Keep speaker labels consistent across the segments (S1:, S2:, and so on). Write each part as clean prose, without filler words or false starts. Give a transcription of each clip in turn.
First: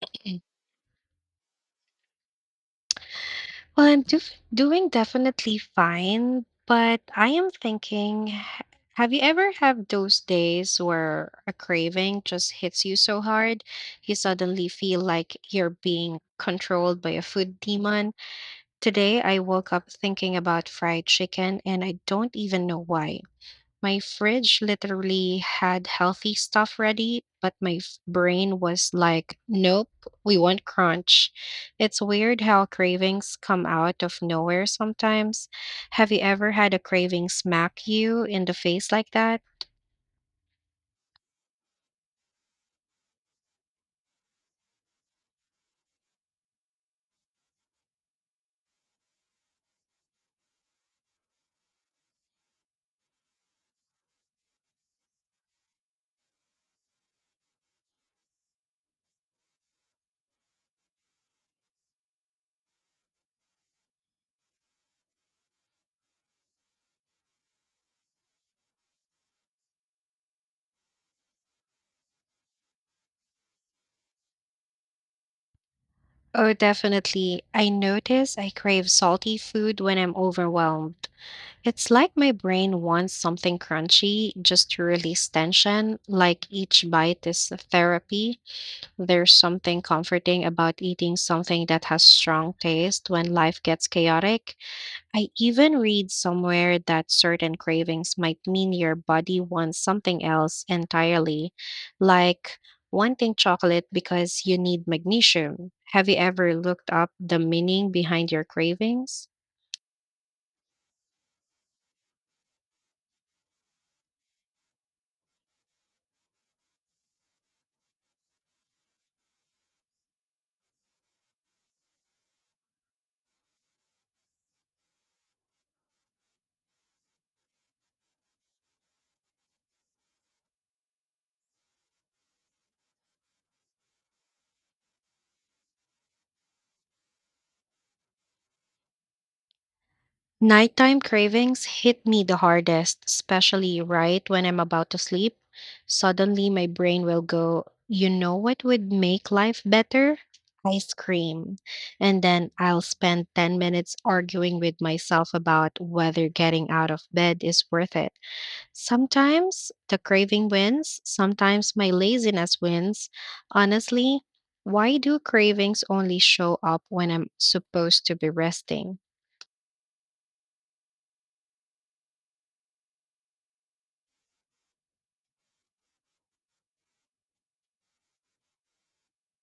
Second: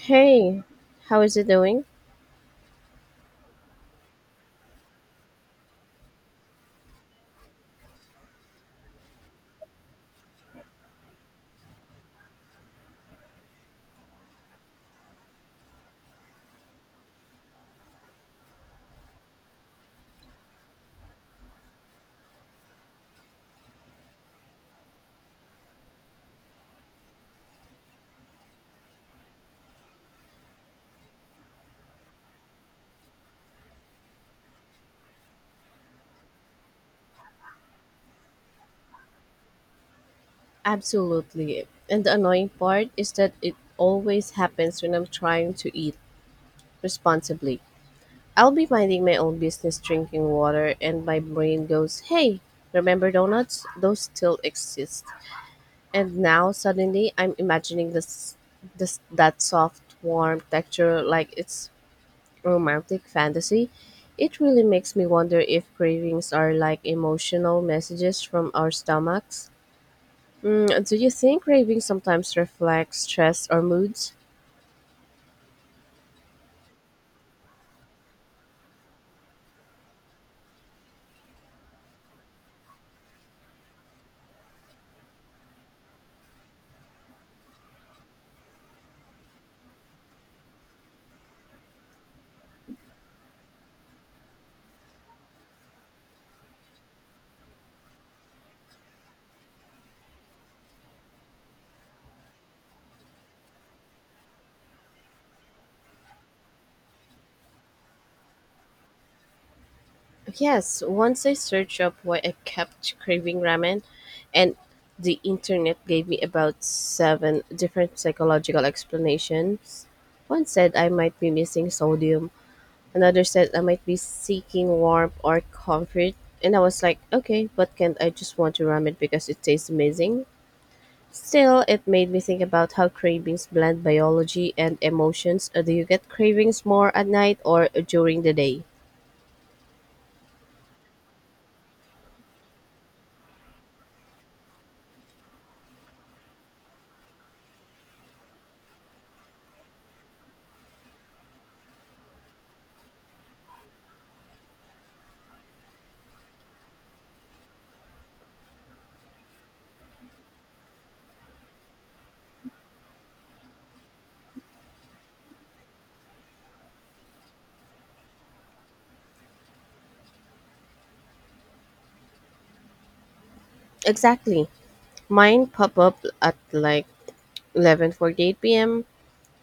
S1: Hey, how is it doing?
S2: Well, doing definitely fine, but I am thinking have you ever have those days where a craving just hits you so hard you suddenly feel like you're being controlled by a food demon? Today I woke up thinking about fried chicken and I don't even know why. My fridge literally had healthy stuff ready, but my brain was like, nope, we want crunch. It's weird how cravings come out of nowhere sometimes. Have you ever had a craving smack you in the face like that?
S1: Absolutely. And the annoying part is that it always happens when I'm trying to eat responsibly. I'll be minding my own business drinking water, and my brain goes, Hey, remember donuts? Those still exist. And now suddenly I'm imagining this, this that soft, warm texture like it's romantic fantasy. It really makes me wonder if cravings are like emotional messages from our stomachs. Do you think craving sometimes reflects stress or moods?
S2: Oh, definitely. I notice I crave salty food when I'm overwhelmed. It's like my brain wants something crunchy just to release tension, like each bite is a therapy. There's something comforting about eating something that has strong taste when life gets chaotic. I even read somewhere that certain cravings might mean your body wants something else entirely, like wanting chocolate because you need magnesium. Have you ever looked up the meaning behind your cravings?
S1: Yes, once I searched up why I kept craving ramen, and the internet gave me about seven different psychological explanations. One said I might be missing sodium, another said I might be seeking warmth or comfort, and I was like, okay, but can't I just want to ramen because it tastes amazing? Still, it made me think about how cravings blend biology and emotions. Do you get cravings more at night or during the day?
S2: Nighttime cravings hit me the hardest, especially right when I'm about to sleep. Suddenly, my brain will go, you know what would make life better? Ice cream. And then I'll spend 10 minutes arguing with myself about whether getting out of bed is worth it. Sometimes the craving wins, sometimes my laziness wins. Honestly, why do cravings only show up when I'm supposed to be resting?
S1: Exactly. Mine pop up at like 11:48 p.m.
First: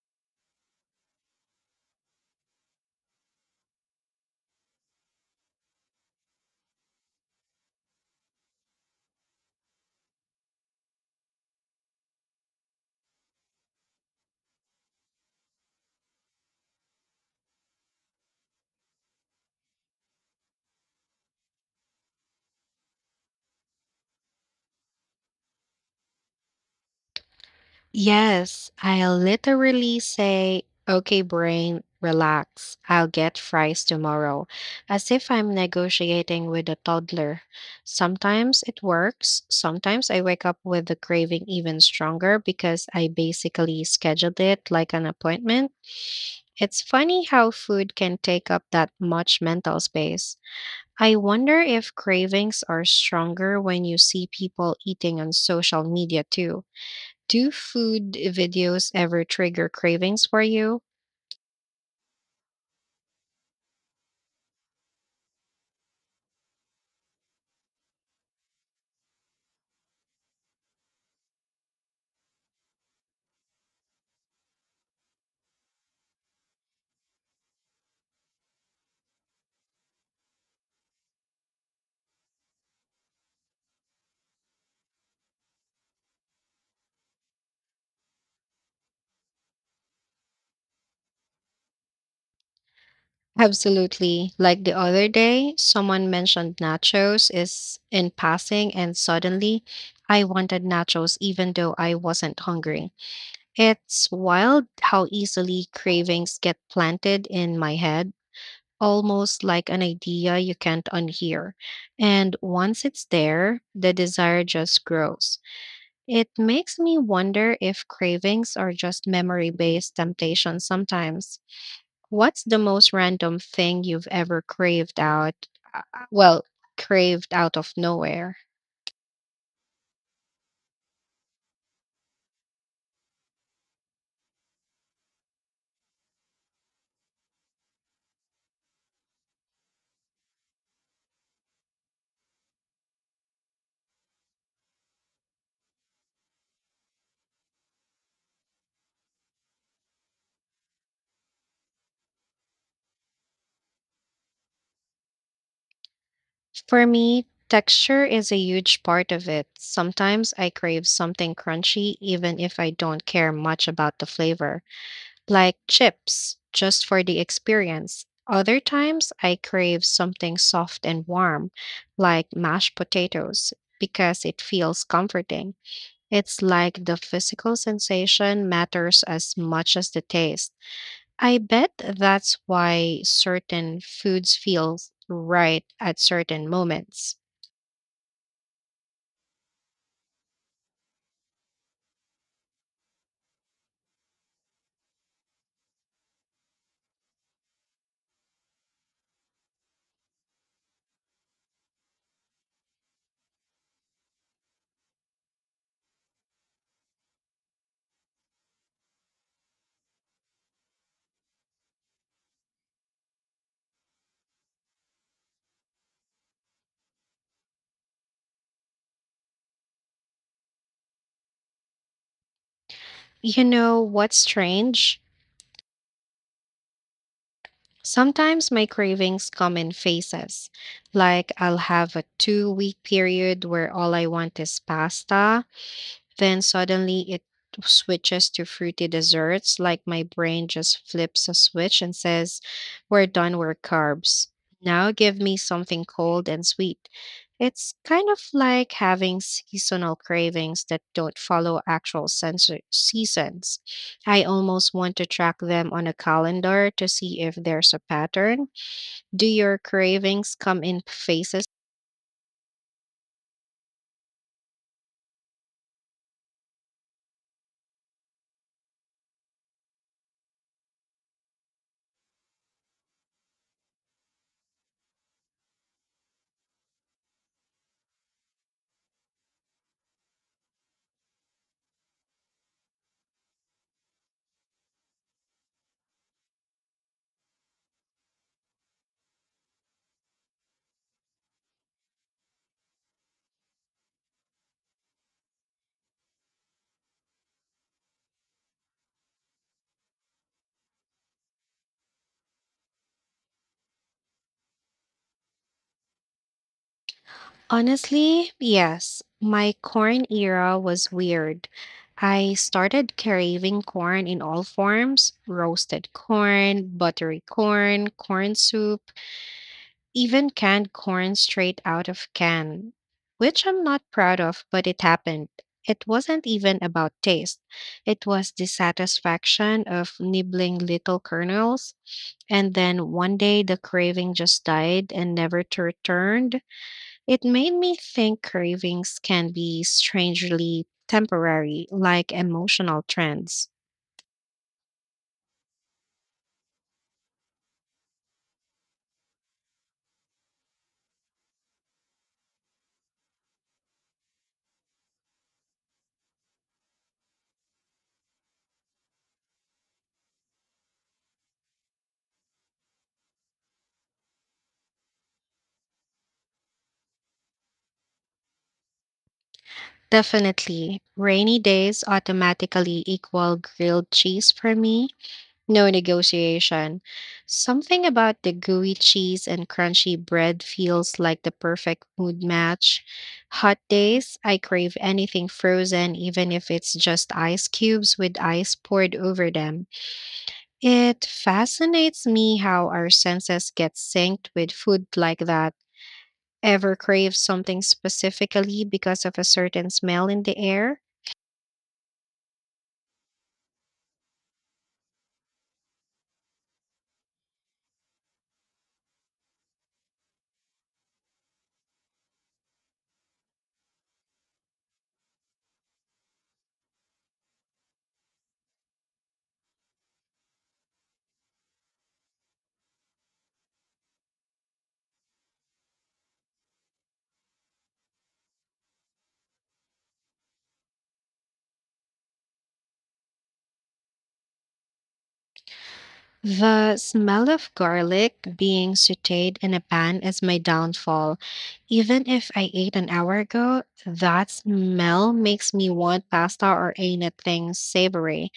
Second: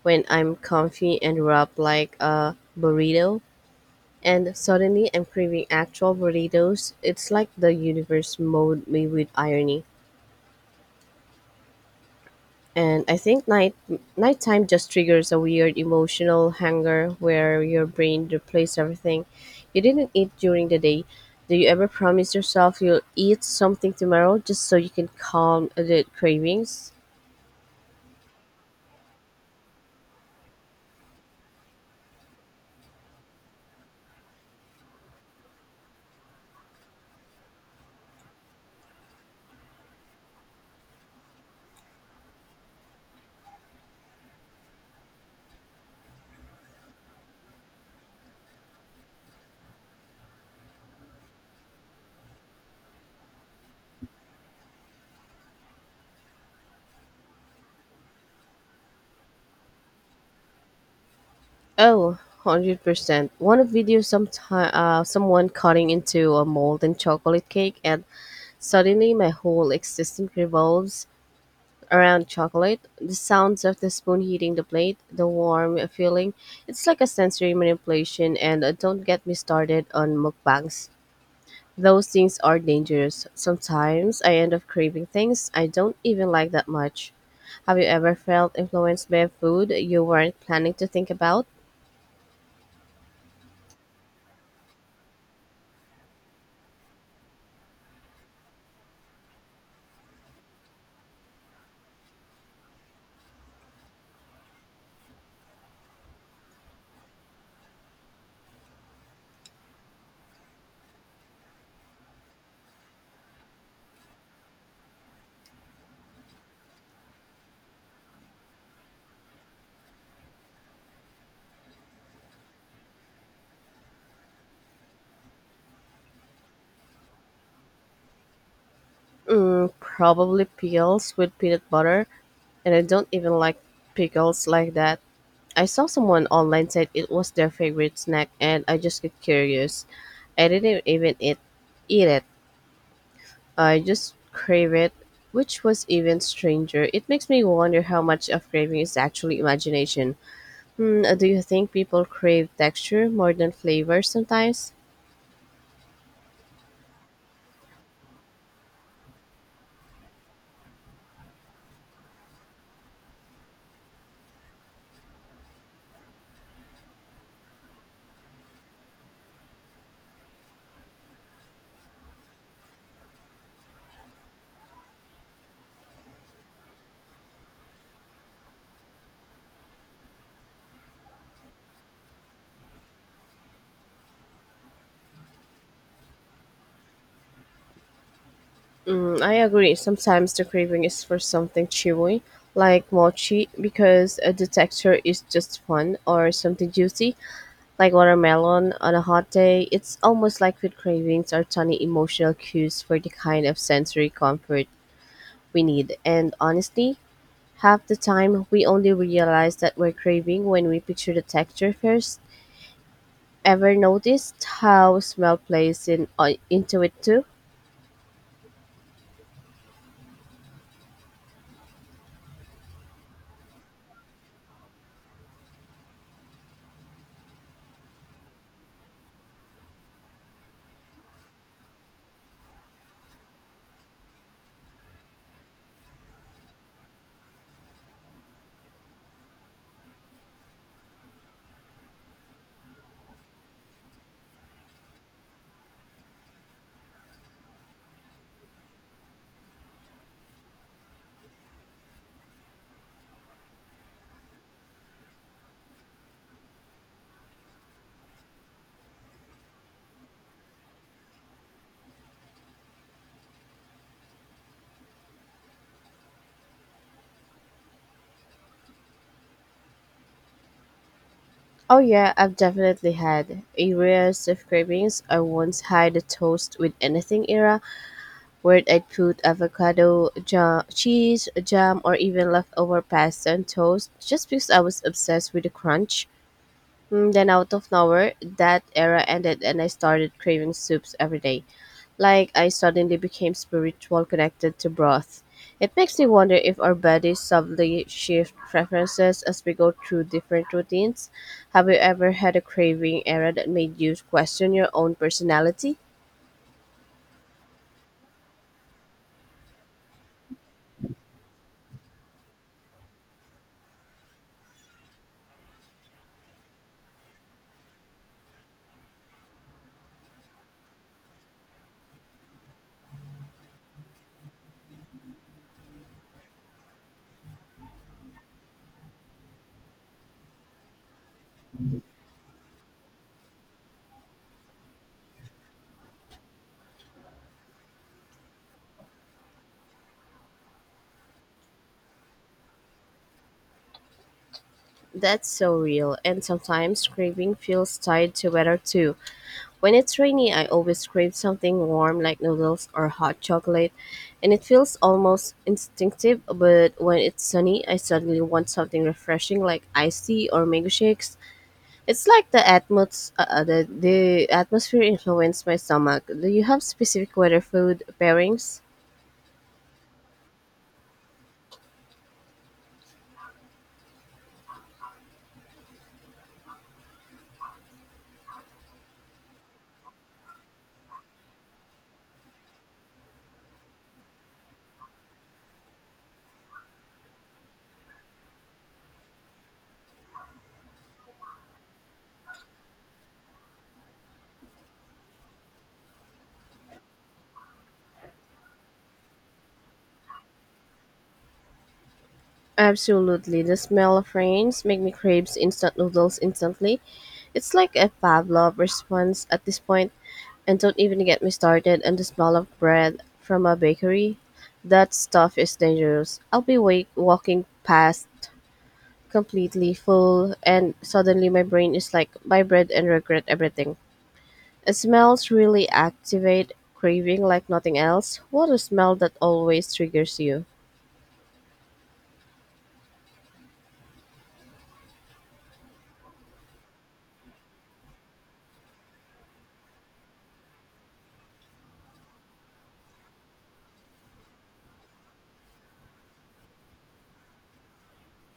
S1: when I'm comfy and wrapped like a burrito and suddenly I'm craving actual burritos. It's like the universe mowed me with irony. And I think nighttime just triggers a weird emotional hunger where your brain replaces everything you didn't eat during the day. Do you ever promise yourself you'll eat something tomorrow just so you can calm the cravings?
S2: Yes, I literally say, okay, brain, relax. I'll get fries tomorrow, as if I'm negotiating with a toddler. Sometimes it works. Sometimes I wake up with the craving even stronger because I basically scheduled it like an appointment. It's funny how food can take up that much mental space. I wonder if cravings are stronger when you see people eating on social media too. Do food videos ever trigger cravings for you?
S1: Oh, 100%. One video sometime, someone cutting into a molten chocolate cake and suddenly my whole existence revolves around chocolate, the sounds of the spoon hitting the plate, the warm feeling, it's like a sensory manipulation. And don't get me started on mukbangs. Those things are dangerous. Sometimes I end up craving things I don't even like that much. Have you ever felt influenced by a food you weren't planning to think about?
S2: Absolutely. Like the other day, someone mentioned nachos is in passing and suddenly I wanted nachos even though I wasn't hungry. It's wild how easily cravings get planted in my head, almost like an idea you can't unhear. And once it's there, the desire just grows. It makes me wonder if cravings are just memory based temptations sometimes. What's the most random thing you've ever craved out? Well, craved out of nowhere.
S1: Mm, probably pickles with peanut butter, and I don't even like pickles like that. I saw someone online said it was their favorite snack and I just get curious. I didn't eat it. I just crave it, which was even stranger. It makes me wonder how much of craving is actually imagination. Hmm, do you think people crave texture more than flavor sometimes?
S2: For me, texture is a huge part of it. Sometimes I crave something crunchy even if I don't care much about the flavor. Like chips, just for the experience. Other times, I crave something soft and warm, like mashed potatoes, because it feels comforting. It's like the physical sensation matters as much as the taste. I bet that's why certain foods feel right at certain moments.
S1: Mm, I agree. Sometimes the craving is for something chewy, like mochi, because the texture is just fun, or something juicy, like watermelon on a hot day. It's almost like food cravings are tiny emotional cues for the kind of sensory comfort we need. And honestly, half the time we only realize that we're craving when we picture the texture first. Ever noticed how smell plays in into it too?
S2: You know what's strange? Sometimes my cravings come in phases. Like I'll have a 2 week period where all I want is pasta, then suddenly it switches to fruity desserts, like my brain just flips a switch and says, we're done with carbs. Now give me something cold and sweet. It's kind of like having seasonal cravings that don't follow actual seasons. I almost want to track them on a calendar to see if there's a pattern. Do your cravings come in phases?
S1: Oh yeah, I've definitely had areas of cravings. I once had a toast with anything era where I'd put avocado, cheese, jam, or even leftover pasta and toast just because I was obsessed with the crunch. Mm, then, out of nowhere, that era ended and I started craving soups every day. Like I suddenly became spiritual connected to broth. It makes me wonder if our bodies subtly shift preferences as we go through different routines. Have you ever had a craving era that made you question your own personality?
S2: Honestly, yes. My corn era was weird. I started craving corn in all forms roasted corn, buttery corn, corn soup, even canned corn straight out of can, which I'm not proud of, but it happened. It wasn't even about taste, it was the satisfaction of nibbling little kernels. And then one day the craving just died and never to returned it made me think cravings can be strangely temporary, like emotional trends.
S1: That's so real. And sometimes craving feels tied to weather too. When it's rainy, I always crave something warm like noodles or hot chocolate, and it feels almost instinctive. But when it's sunny, I suddenly want something refreshing like iced tea or mango shakes. It's like the the atmosphere influenced my stomach. Do you have specific weather food pairings?
S2: Definitely, rainy days automatically equal grilled cheese for me. No negotiation. Something about the gooey cheese and crunchy bread feels like the perfect mood match. Hot days, I crave anything frozen, even if it's just ice cubes with ice poured over them. It fascinates me how our senses get synced with food like that. Ever crave something specifically because of a certain smell in the air?
S1: Absolutely. The smell of rains make me crave instant noodles instantly. It's like a Pavlov response at this point, and don't even get me started on the smell of bread from a bakery. That stuff is dangerous. I'll be walking past completely full, and suddenly my brain is like, buy bread and regret everything. Smells really activate craving like nothing else. What a smell that always triggers you.
S2: The smell of garlic being sauteed in a pan is my downfall. Even if I ate an hour ago, that smell makes me want pasta or anything savory.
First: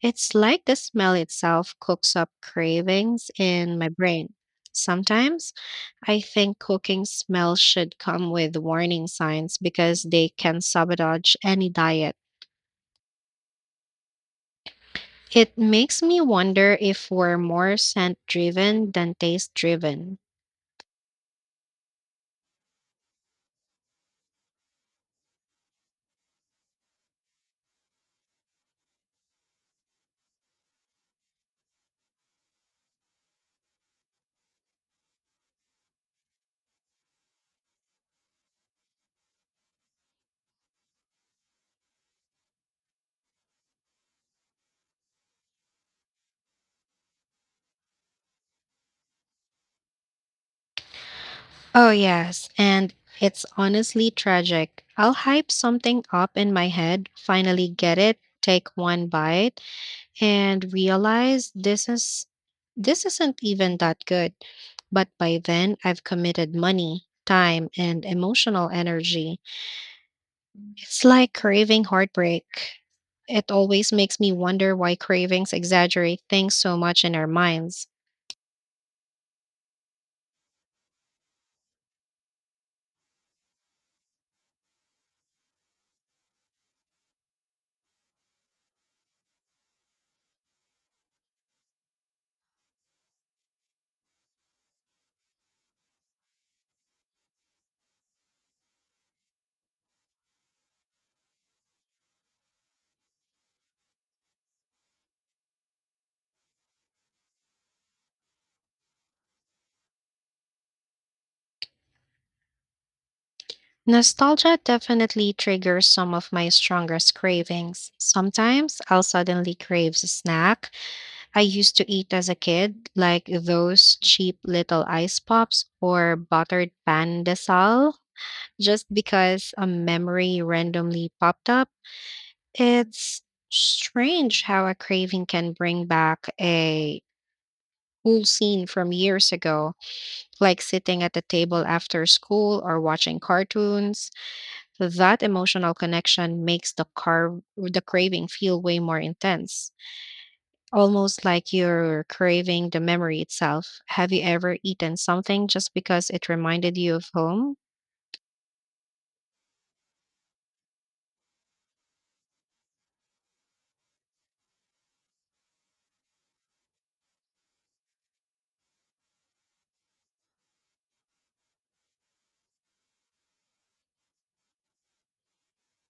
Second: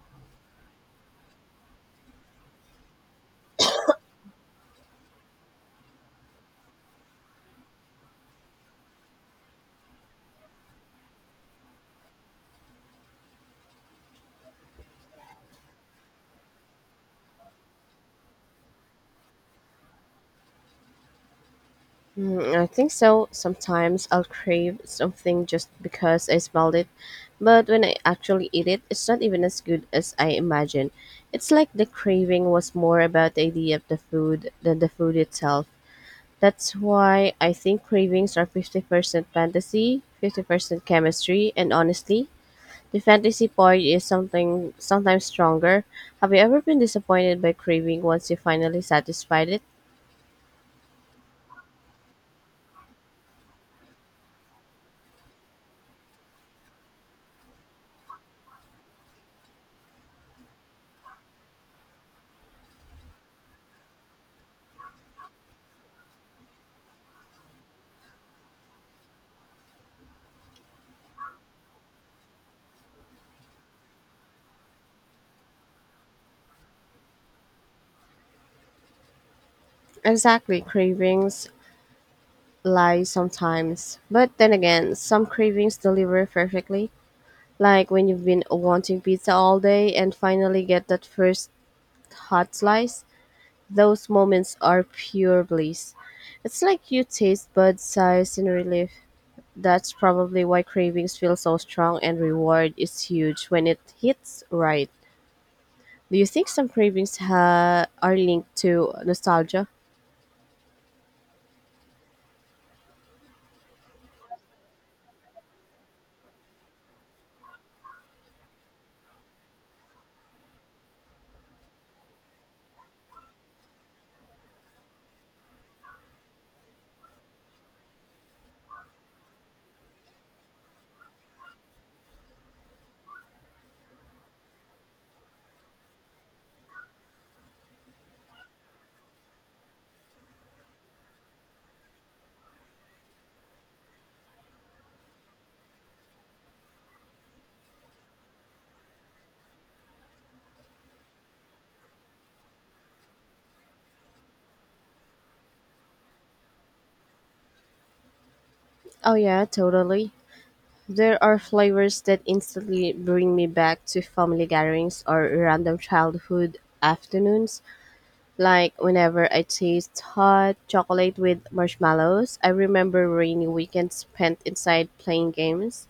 S2: It's like the smell itself cooks up cravings in my brain. Sometimes I think cooking smells should come with warning signs because they can sabotage any diet. It makes me wonder if we're more scent driven than taste driven.
S1: Mm, I think so. Sometimes I'll crave something just because I smelled it, but when I actually eat it, it's not even as good as I imagined. It's like the craving was more about the idea of the food than the food itself. That's why I think cravings are 50% fantasy, 50% chemistry, and honestly, the fantasy part is something sometimes stronger. Have you ever been disappointed by craving once you finally satisfied it?
S2: Oh, yes, and it's honestly tragic. I'll hype something up in my head, finally get it, take one bite, and realize this isn't even that good. But by then I've committed money, time, and emotional energy. It's like craving heartbreak. It always makes me wonder why cravings exaggerate things so much in our minds.
S1: Exactly, cravings lie sometimes. But then again, some cravings deliver perfectly. Like when you've been wanting pizza all day and finally get that first hot slice, those moments are pure bliss. It's like you taste bud size in relief. That's probably why cravings feel so strong and reward is huge when it hits right. Do you think some are linked to nostalgia?
S2: Nostalgia definitely triggers some of my strongest cravings. Sometimes I'll suddenly crave a snack I used to eat as a kid, like those cheap little ice pops or buttered pan de sal, just because a memory randomly popped up. It's strange how a craving can bring back a cool scene from years ago, like sitting at the table after school or watching cartoons. That emotional connection makes the craving feel way more intense. Almost like you're craving the memory itself. Have you ever eaten something just because it reminded you of home?
S1: Oh, yeah, totally. There are flavors that instantly bring me back to family gatherings or random childhood afternoons. Like whenever I taste hot chocolate with marshmallows, I remember rainy weekends spent inside playing games.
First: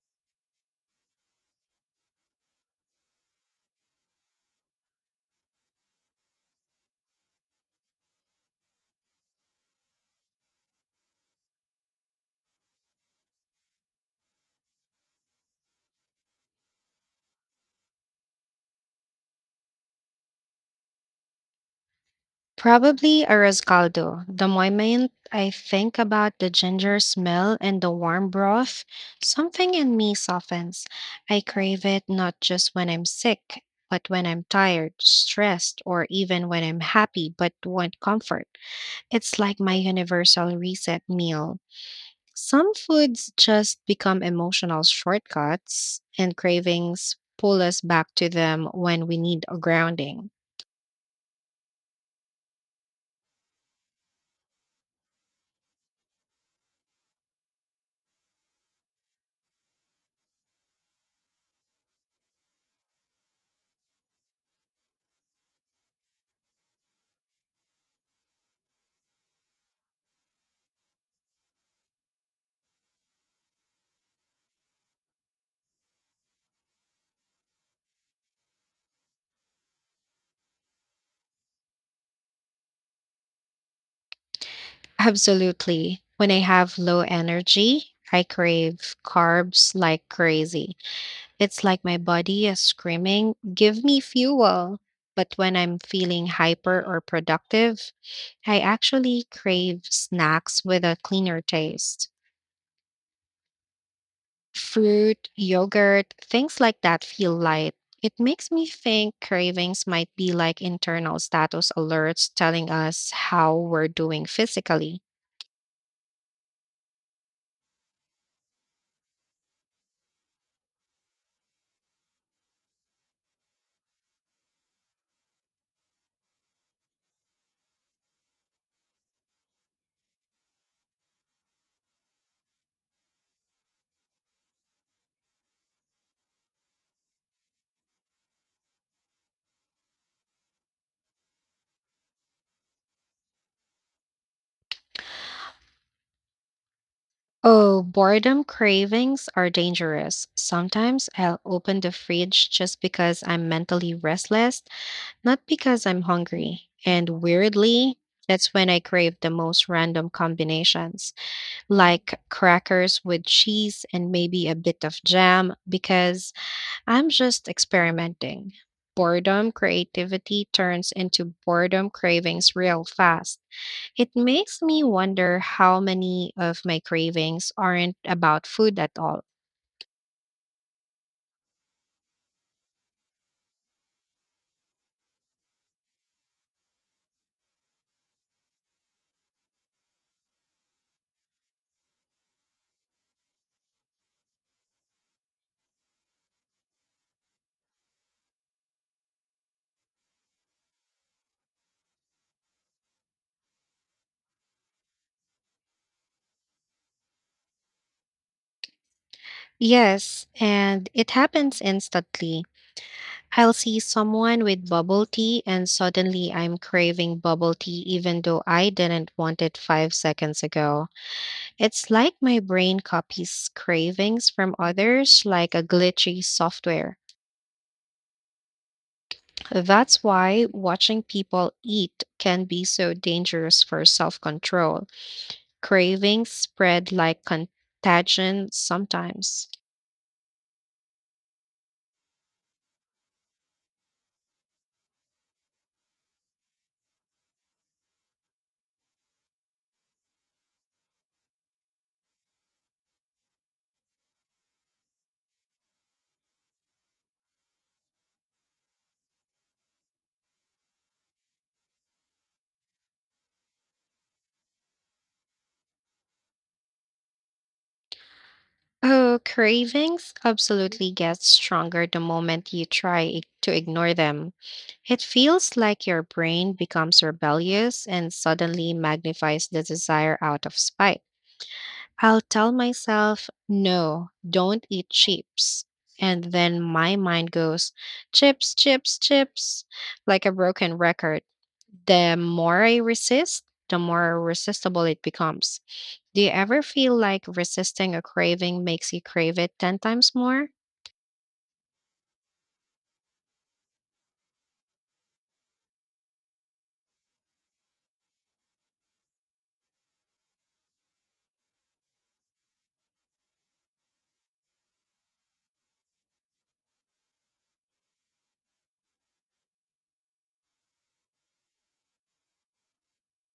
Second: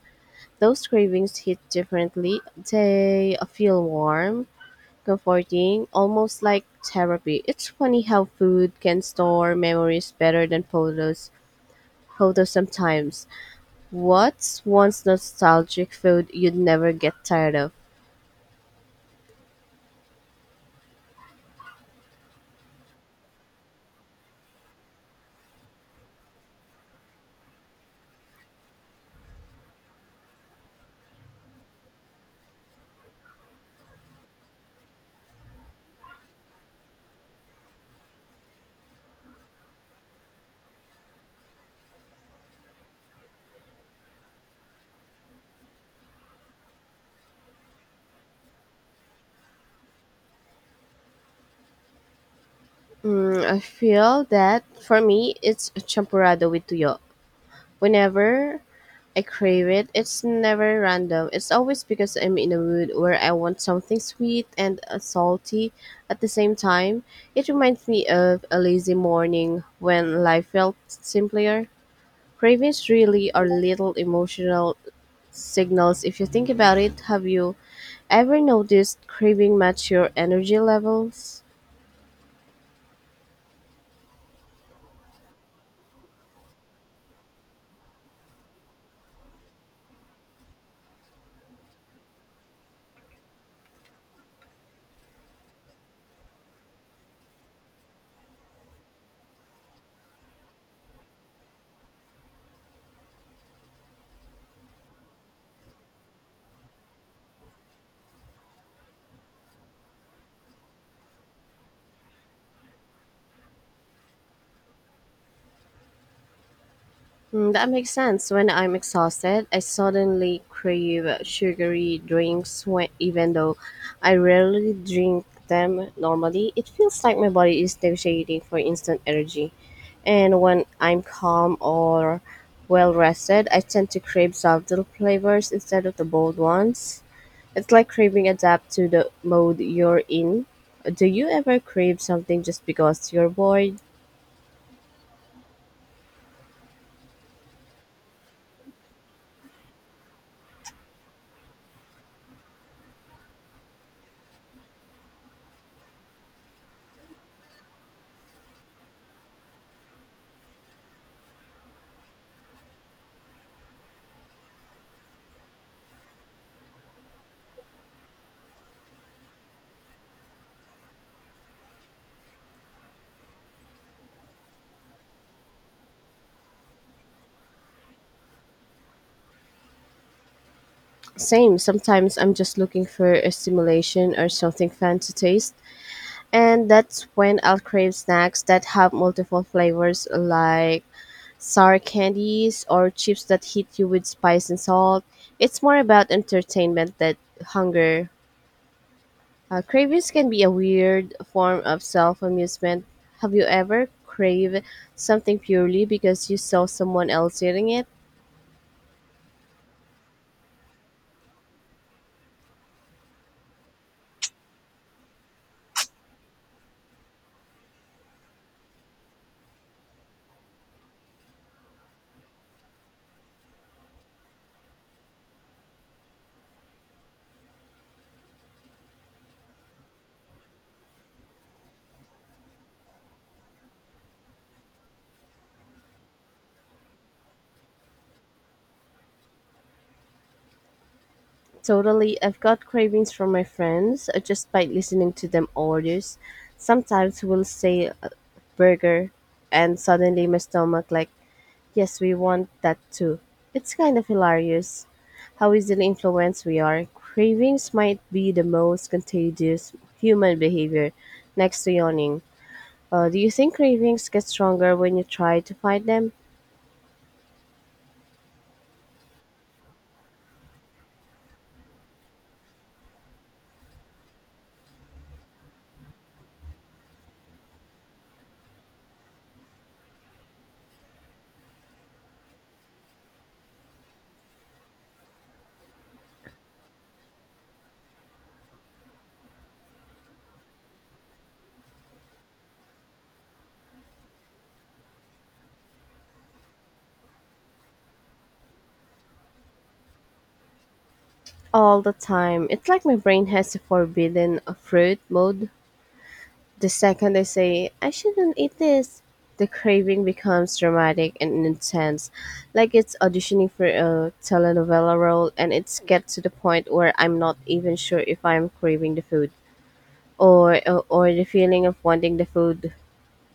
S1: Those cravings hit differently. They feel warm, comforting, almost like therapy. It's funny how food can store memories better than photos. Photos sometimes. What's one nostalgic food you'd never get tired of?
S2: Probably a rescaldo. The moment I think about the ginger smell and the warm broth, something in me softens. I crave it not just when I'm sick, but when I'm tired, stressed, or even when I'm happy but want comfort. It's like my universal reset meal. Some foods just become emotional shortcuts, and cravings pull us back to them when we need a grounding.
S1: Mm, I feel that. For me, it's champurrado with tuyo. Whenever I crave it, it's never random. It's always because I'm in a mood where I want something sweet and salty at the same time. It reminds me of a lazy morning when life felt simpler. Cravings really are little emotional signals if you think about it. Have you ever noticed craving match your energy levels?
S2: Absolutely. When I have low energy, I crave carbs like crazy. It's like my body is screaming, give me fuel. But when I'm feeling hyper or productive, I actually crave snacks with a cleaner taste. Fruit, yogurt, things like that feel light. It makes me think cravings might be like internal status alerts telling us how we're doing physically.
S1: Hmm, that makes sense. When I'm exhausted, I suddenly crave sugary drinks, even though I rarely drink them normally. It feels like my body is negotiating for instant energy. And when I'm calm or well rested, I tend to crave subtle flavors instead of the bold ones. It's like craving adapt to the mode you're in. Do you ever crave something just because you're bored?
S2: Oh, boredom cravings are dangerous. Sometimes I'll open the fridge just because I'm mentally restless, not because I'm hungry. And weirdly, that's when I crave the most random combinations, like crackers with cheese and maybe a bit of jam, because I'm just experimenting. Boredom creativity turns into boredom cravings real fast. It makes me wonder how many of my cravings aren't about food at all.
S1: Same, sometimes I'm just looking for a stimulation or something fun to taste. And that's when I'll crave snacks that have multiple flavors, like sour candies or chips that hit you with spice and salt. It's more about entertainment than hunger. Cravings can be a weird form of self amusement. Have you ever craved something purely because you saw someone else eating it?
S2: Yes, and it happens instantly. I'll see someone with bubble tea, and suddenly I'm craving bubble tea even though I didn't want it 5 seconds ago. It's like my brain copies cravings from others like a glitchy software. That's why watching people eat can be so dangerous for self control. Cravings spread like contagion sometimes.
S1: Totally, I've got cravings from my friends just by listening to them orders. Sometimes we'll say burger, and suddenly my stomach like, yes, we want that too. It's kind of hilarious how easily influenced we are. Cravings might be the most contagious human behavior, next to yawning. Do you think cravings get stronger when you try to fight them
S2: Oh, cravings absolutely get stronger the moment you try to ignore them. It feels like your brain becomes rebellious and suddenly magnifies the desire out of spite. I'll tell myself, no, don't eat chips. And then my mind goes, chips, chips, chips, like a broken record. The more I resist, the more resistible it becomes. Do you ever feel like resisting a craving makes you crave it 10 times more?
S1: all the time? It's like my brain has a forbidden fruit mode. The second I say, I shouldn't eat this, the craving becomes dramatic and intense, like it's auditioning for a telenovela role, and it's get to the point where I'm not even sure if I'm craving the food or the feeling of wanting the food.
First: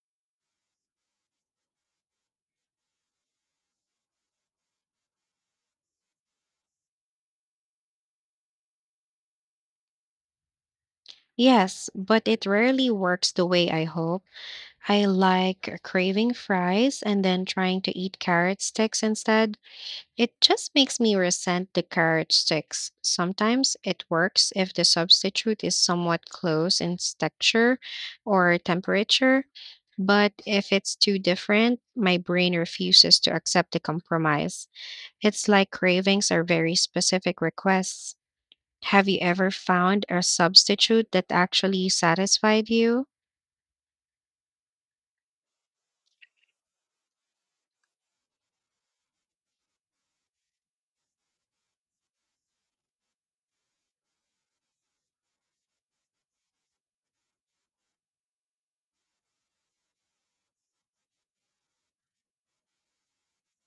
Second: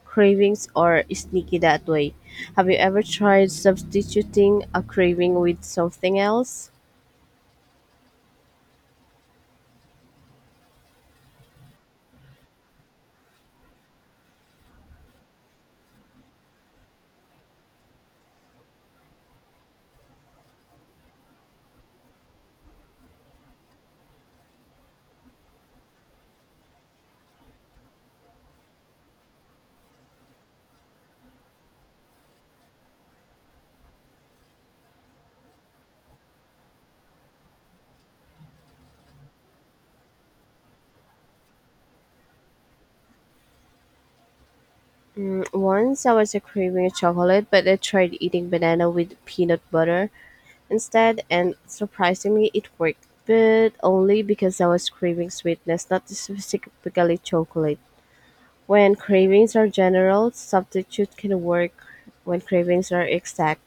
S1: Cravings are sneaky that way. Have you ever tried substituting a craving with something else?
S2: Yes, but it rarely works the way I hope. I like craving fries and then trying to eat carrot sticks instead. It just makes me resent the carrot sticks. Sometimes it works if the substitute is somewhat close in texture or temperature, but if it's too different, my brain refuses to accept the compromise. It's like cravings are very specific requests. Have you ever found a substitute that actually satisfied you?
S1: Mm, once I was a craving chocolate, but I tried eating banana with peanut butter instead, and surprisingly it worked. But only because I was craving sweetness, not specifically chocolate. When cravings are general, substitute can work when cravings are exact.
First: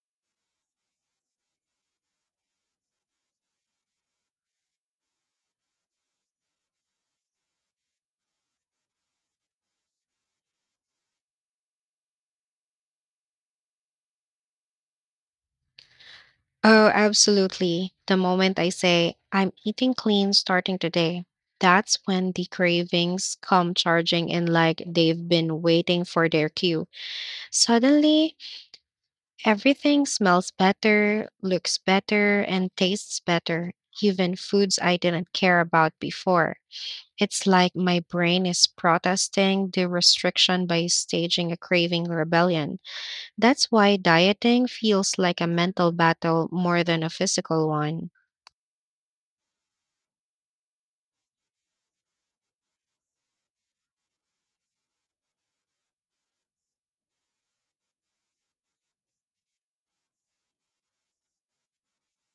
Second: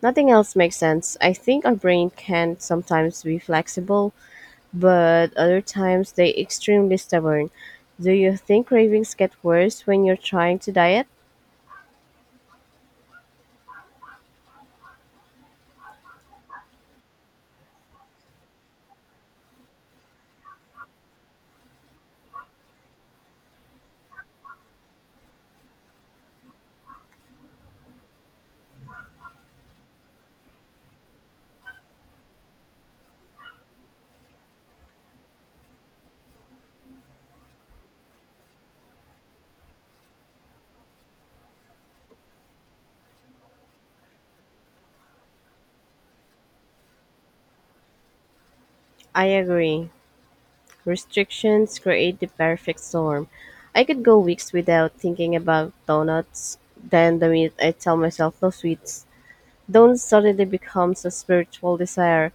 S1: Nothing else makes sense. I think our brain can sometimes be flexible, but other times they extremely stubborn. Do you think cravings get worse when you're trying to diet?
S2: Oh, absolutely. The moment I say, I'm eating clean starting today, that's when the cravings come charging in like they've been waiting for their cue. Suddenly, everything smells better, looks better, and tastes better, even foods I didn't care about before. It's like my brain is protesting the restriction by staging a craving rebellion. That's why dieting feels like a mental battle more than a physical one.
S1: I agree. Restrictions create the perfect storm. I could go weeks without thinking about donuts. Then the minute I tell myself no sweets, donuts suddenly becomes a spiritual desire.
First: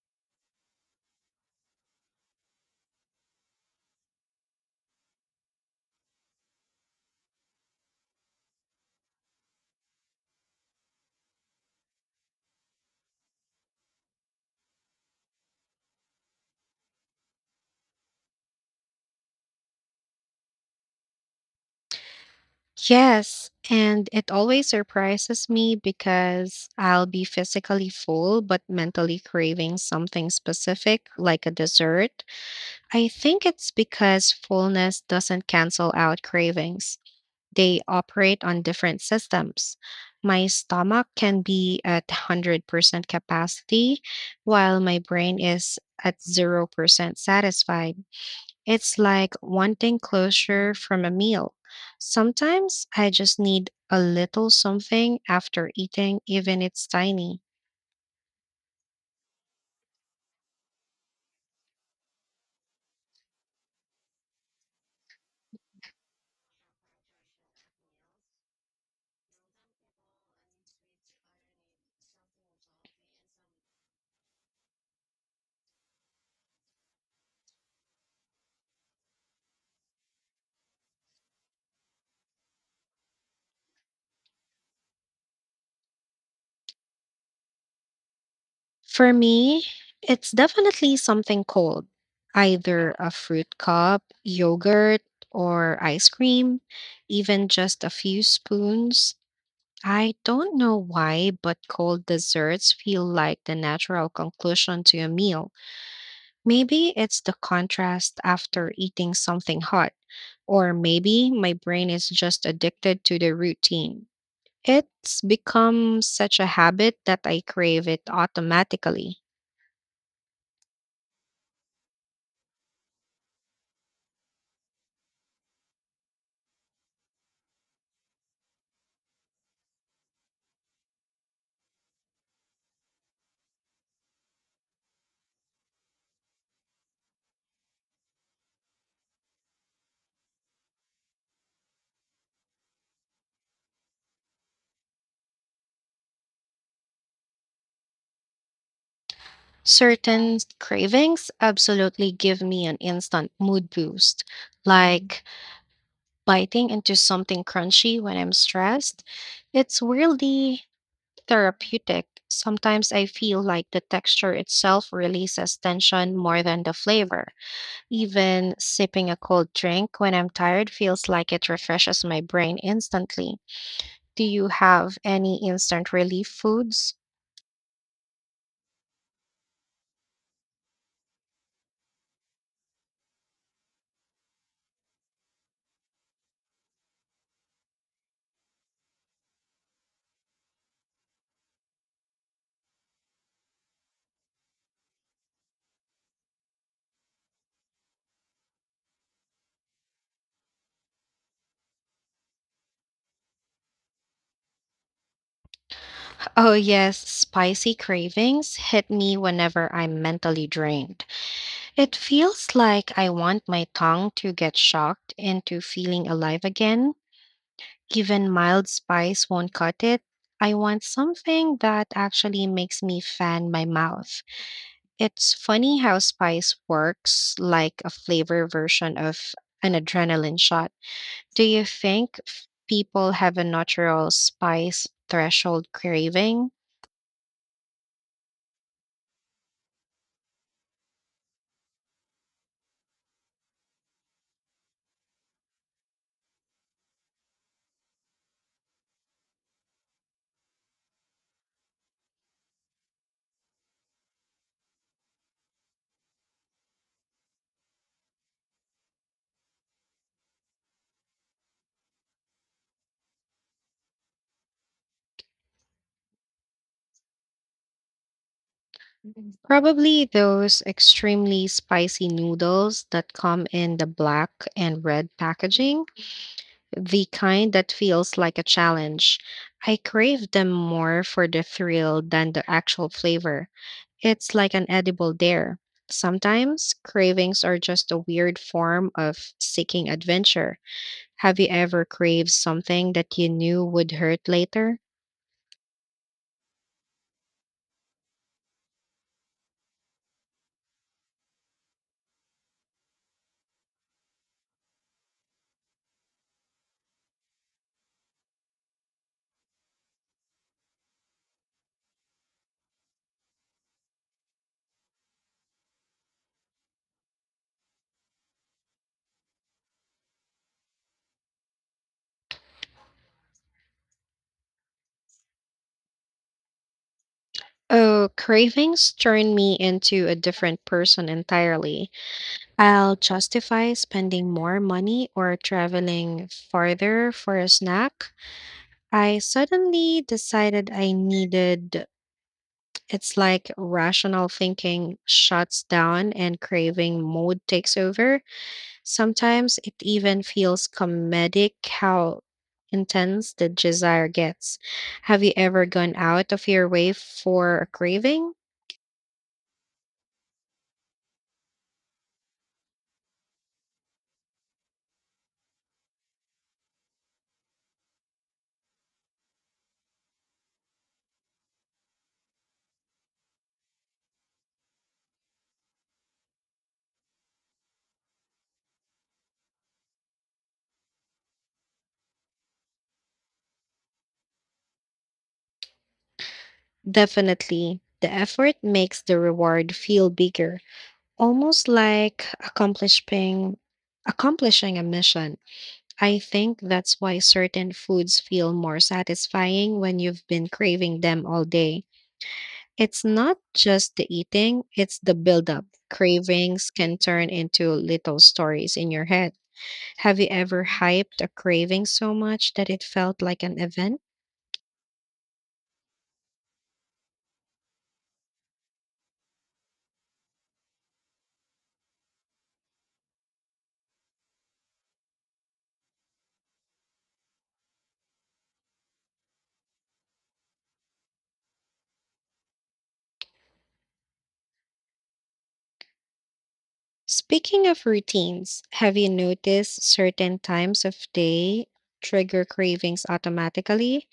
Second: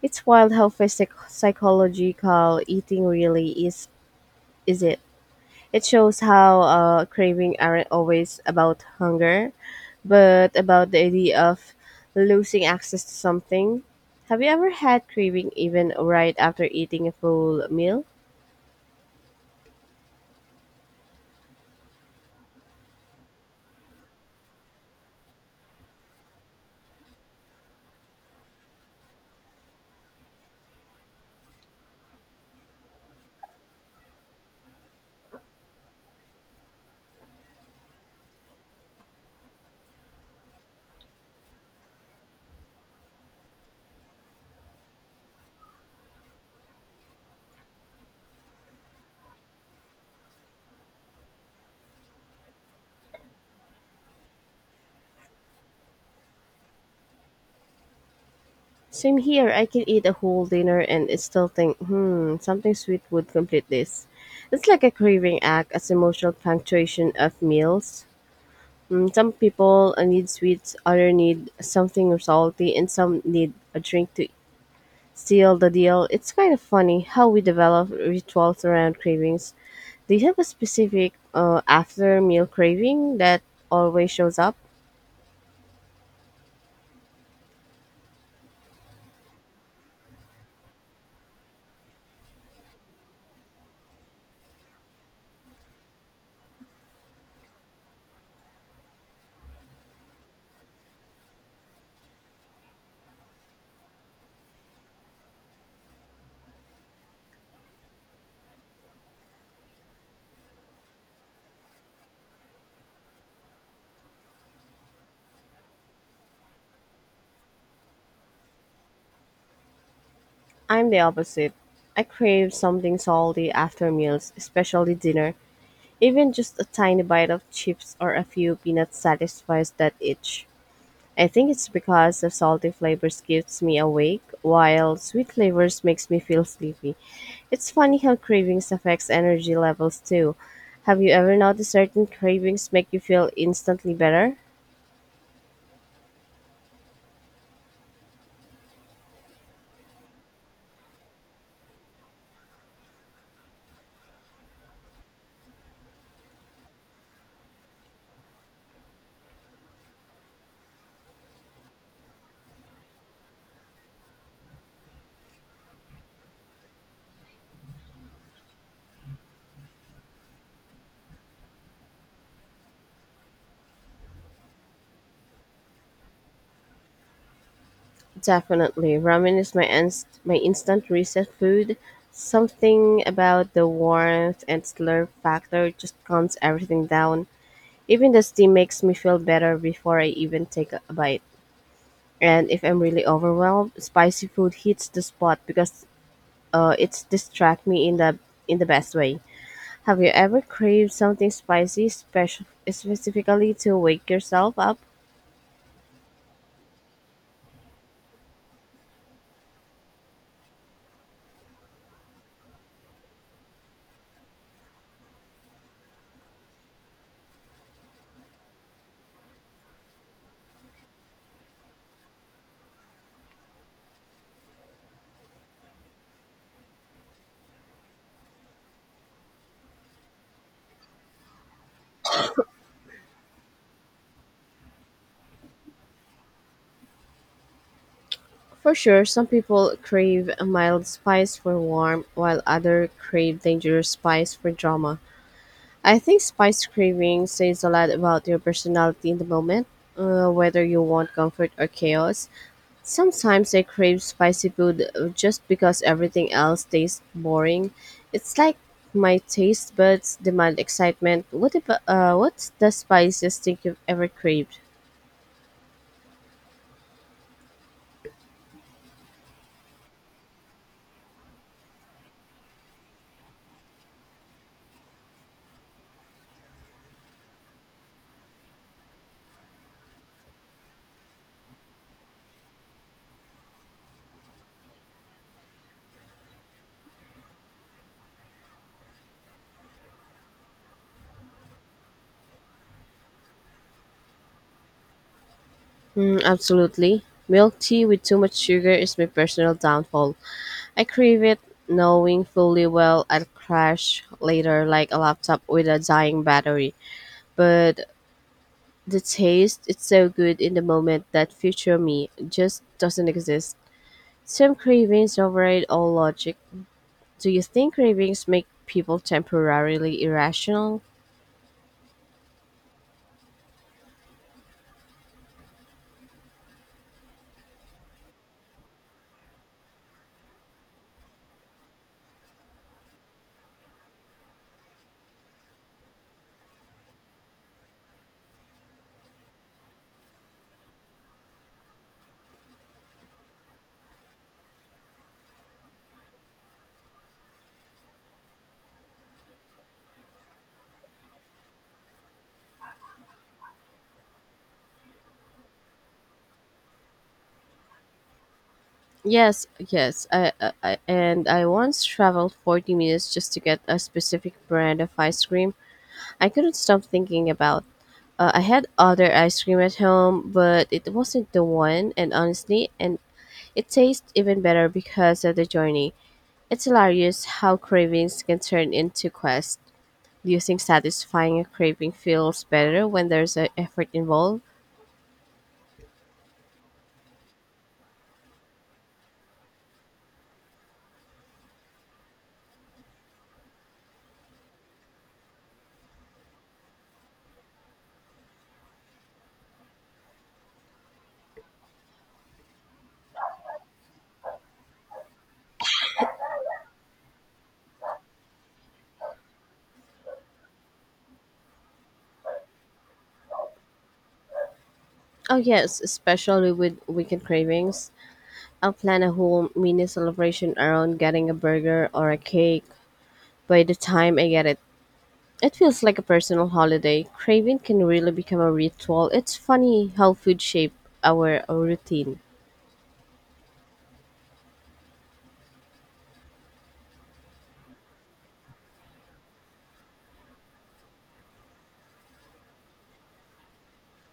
S1: It's wild how psychological eating really is. Is it? It shows how craving aren't always about hunger, but about the idea of losing access to something. Have you ever had craving even right after eating a full meal?
S2: Yes, and it always surprises me because I'll be physically full but mentally craving something specific, like a dessert. I think it's because fullness doesn't cancel out cravings, they operate on different systems. My stomach can be at 100% capacity, while my brain is at 0% satisfied. It's like wanting closure from a meal. Sometimes I just need a little something after eating, even it's tiny.
S1: Same here. I can eat a whole dinner and it still think, hmm, something sweet would complete this. It's like a craving act as emotional punctuation of meals. Mm, some people need sweets, other need something salty, and some need a drink to seal the deal. It's kind of funny how we develop rituals around cravings. Do you have a specific after meal craving that always shows up?
S2: For me, it's definitely something cold, either a fruit cup, yogurt, or ice cream, even just a few spoons. I don't know why, but cold desserts feel like the natural conclusion to a meal. Maybe it's the contrast after eating something hot, or maybe my brain is just addicted to the routine. It's become such a habit that I crave it automatically.
S1: I'm the opposite. I crave something salty after meals, especially dinner. Even just a tiny bite of chips or a few peanuts satisfies that itch. I think it's because the salty flavors keeps me awake, while sweet flavors makes me feel sleepy. It's funny how cravings affects energy levels too. Have you ever noticed certain cravings make you feel instantly better?
S2: Certain cravings absolutely give me an instant mood boost, like biting into something crunchy when I'm stressed. It's weirdly therapeutic. Sometimes I feel like the texture itself releases tension more than the flavor. Even sipping a cold drink when I'm tired feels like it refreshes my brain instantly. Do you have any instant relief foods?
S1: Definitely. Ramen is my instant reset food. Something about the warmth and slurp factor just calms everything down. Even the steam makes me feel better before I even take a bite. And if I'm really overwhelmed, spicy food hits the spot because it's distract me in the best way. Have you ever craved something spicy, special specifically to wake yourself up?
S2: Oh, yes, spicy cravings hit me whenever I'm mentally drained. It feels like I want my tongue to get shocked into feeling alive again. Even mild spice won't cut it. I want something that actually makes me fan my mouth. It's funny how spice works like a flavor version of an adrenaline shot. Do you think people have a natural spice threshold craving?
S1: For sure, some people crave a mild spice for warmth, while others crave dangerous spice for drama. I think spice craving says a lot about your personality in the moment, whether you want comfort or chaos. Sometimes I crave spicy food just because everything else tastes boring. It's like my taste buds demand excitement. What about what's the spiciest thing you've ever craved?
S2: Probably those extremely spicy noodles that come in the black and red packaging, the kind that feels like a challenge. I crave them more for the thrill than the actual flavor. It's like an edible dare. Sometimes cravings are just a weird form of seeking adventure. Have you ever craved something that you knew would hurt later?
S1: Mm, absolutely. Milk tea with too much sugar is my personal downfall. I crave it knowing fully well I'll crash later like a laptop with a dying battery. But the taste, it's so good in the moment that future me just doesn't exist. Some cravings override all logic. Do you think cravings make people temporarily irrational?
S2: Oh, cravings turn me into a different person entirely. I'll justify spending more money or traveling farther for a snack I suddenly decided I needed. It's like rational thinking shuts down and craving mode takes over. Sometimes it even feels comedic how intense the desire gets. Have you ever gone out of your way for a craving?
S1: Yes, yes. And I once traveled 40 minutes just to get a specific brand of ice cream. I couldn't stop thinking about. I had other ice cream at home, but it wasn't the one. And honestly, and it tastes even better because of the journey. It's hilarious how cravings can turn into quests. Do you think satisfying a craving feels better when there's a effort involved?
S2: Definitely. The effort makes the reward feel bigger, almost like accomplishing a mission. I think that's why certain foods feel more satisfying when you've been craving them all day. It's not just the eating, it's the buildup. Cravings can turn into little stories in your head. Have you ever hyped a craving so much that it felt like an event?
S1: Oh yes, especially with weekend cravings. I'll plan a whole mini celebration around getting a burger or a cake. By the time I get it, it feels like a personal holiday. Craving can really become a ritual. It's funny how food shape our routine.
S2: Speaking of routines, have you noticed certain times of day trigger cravings automatically?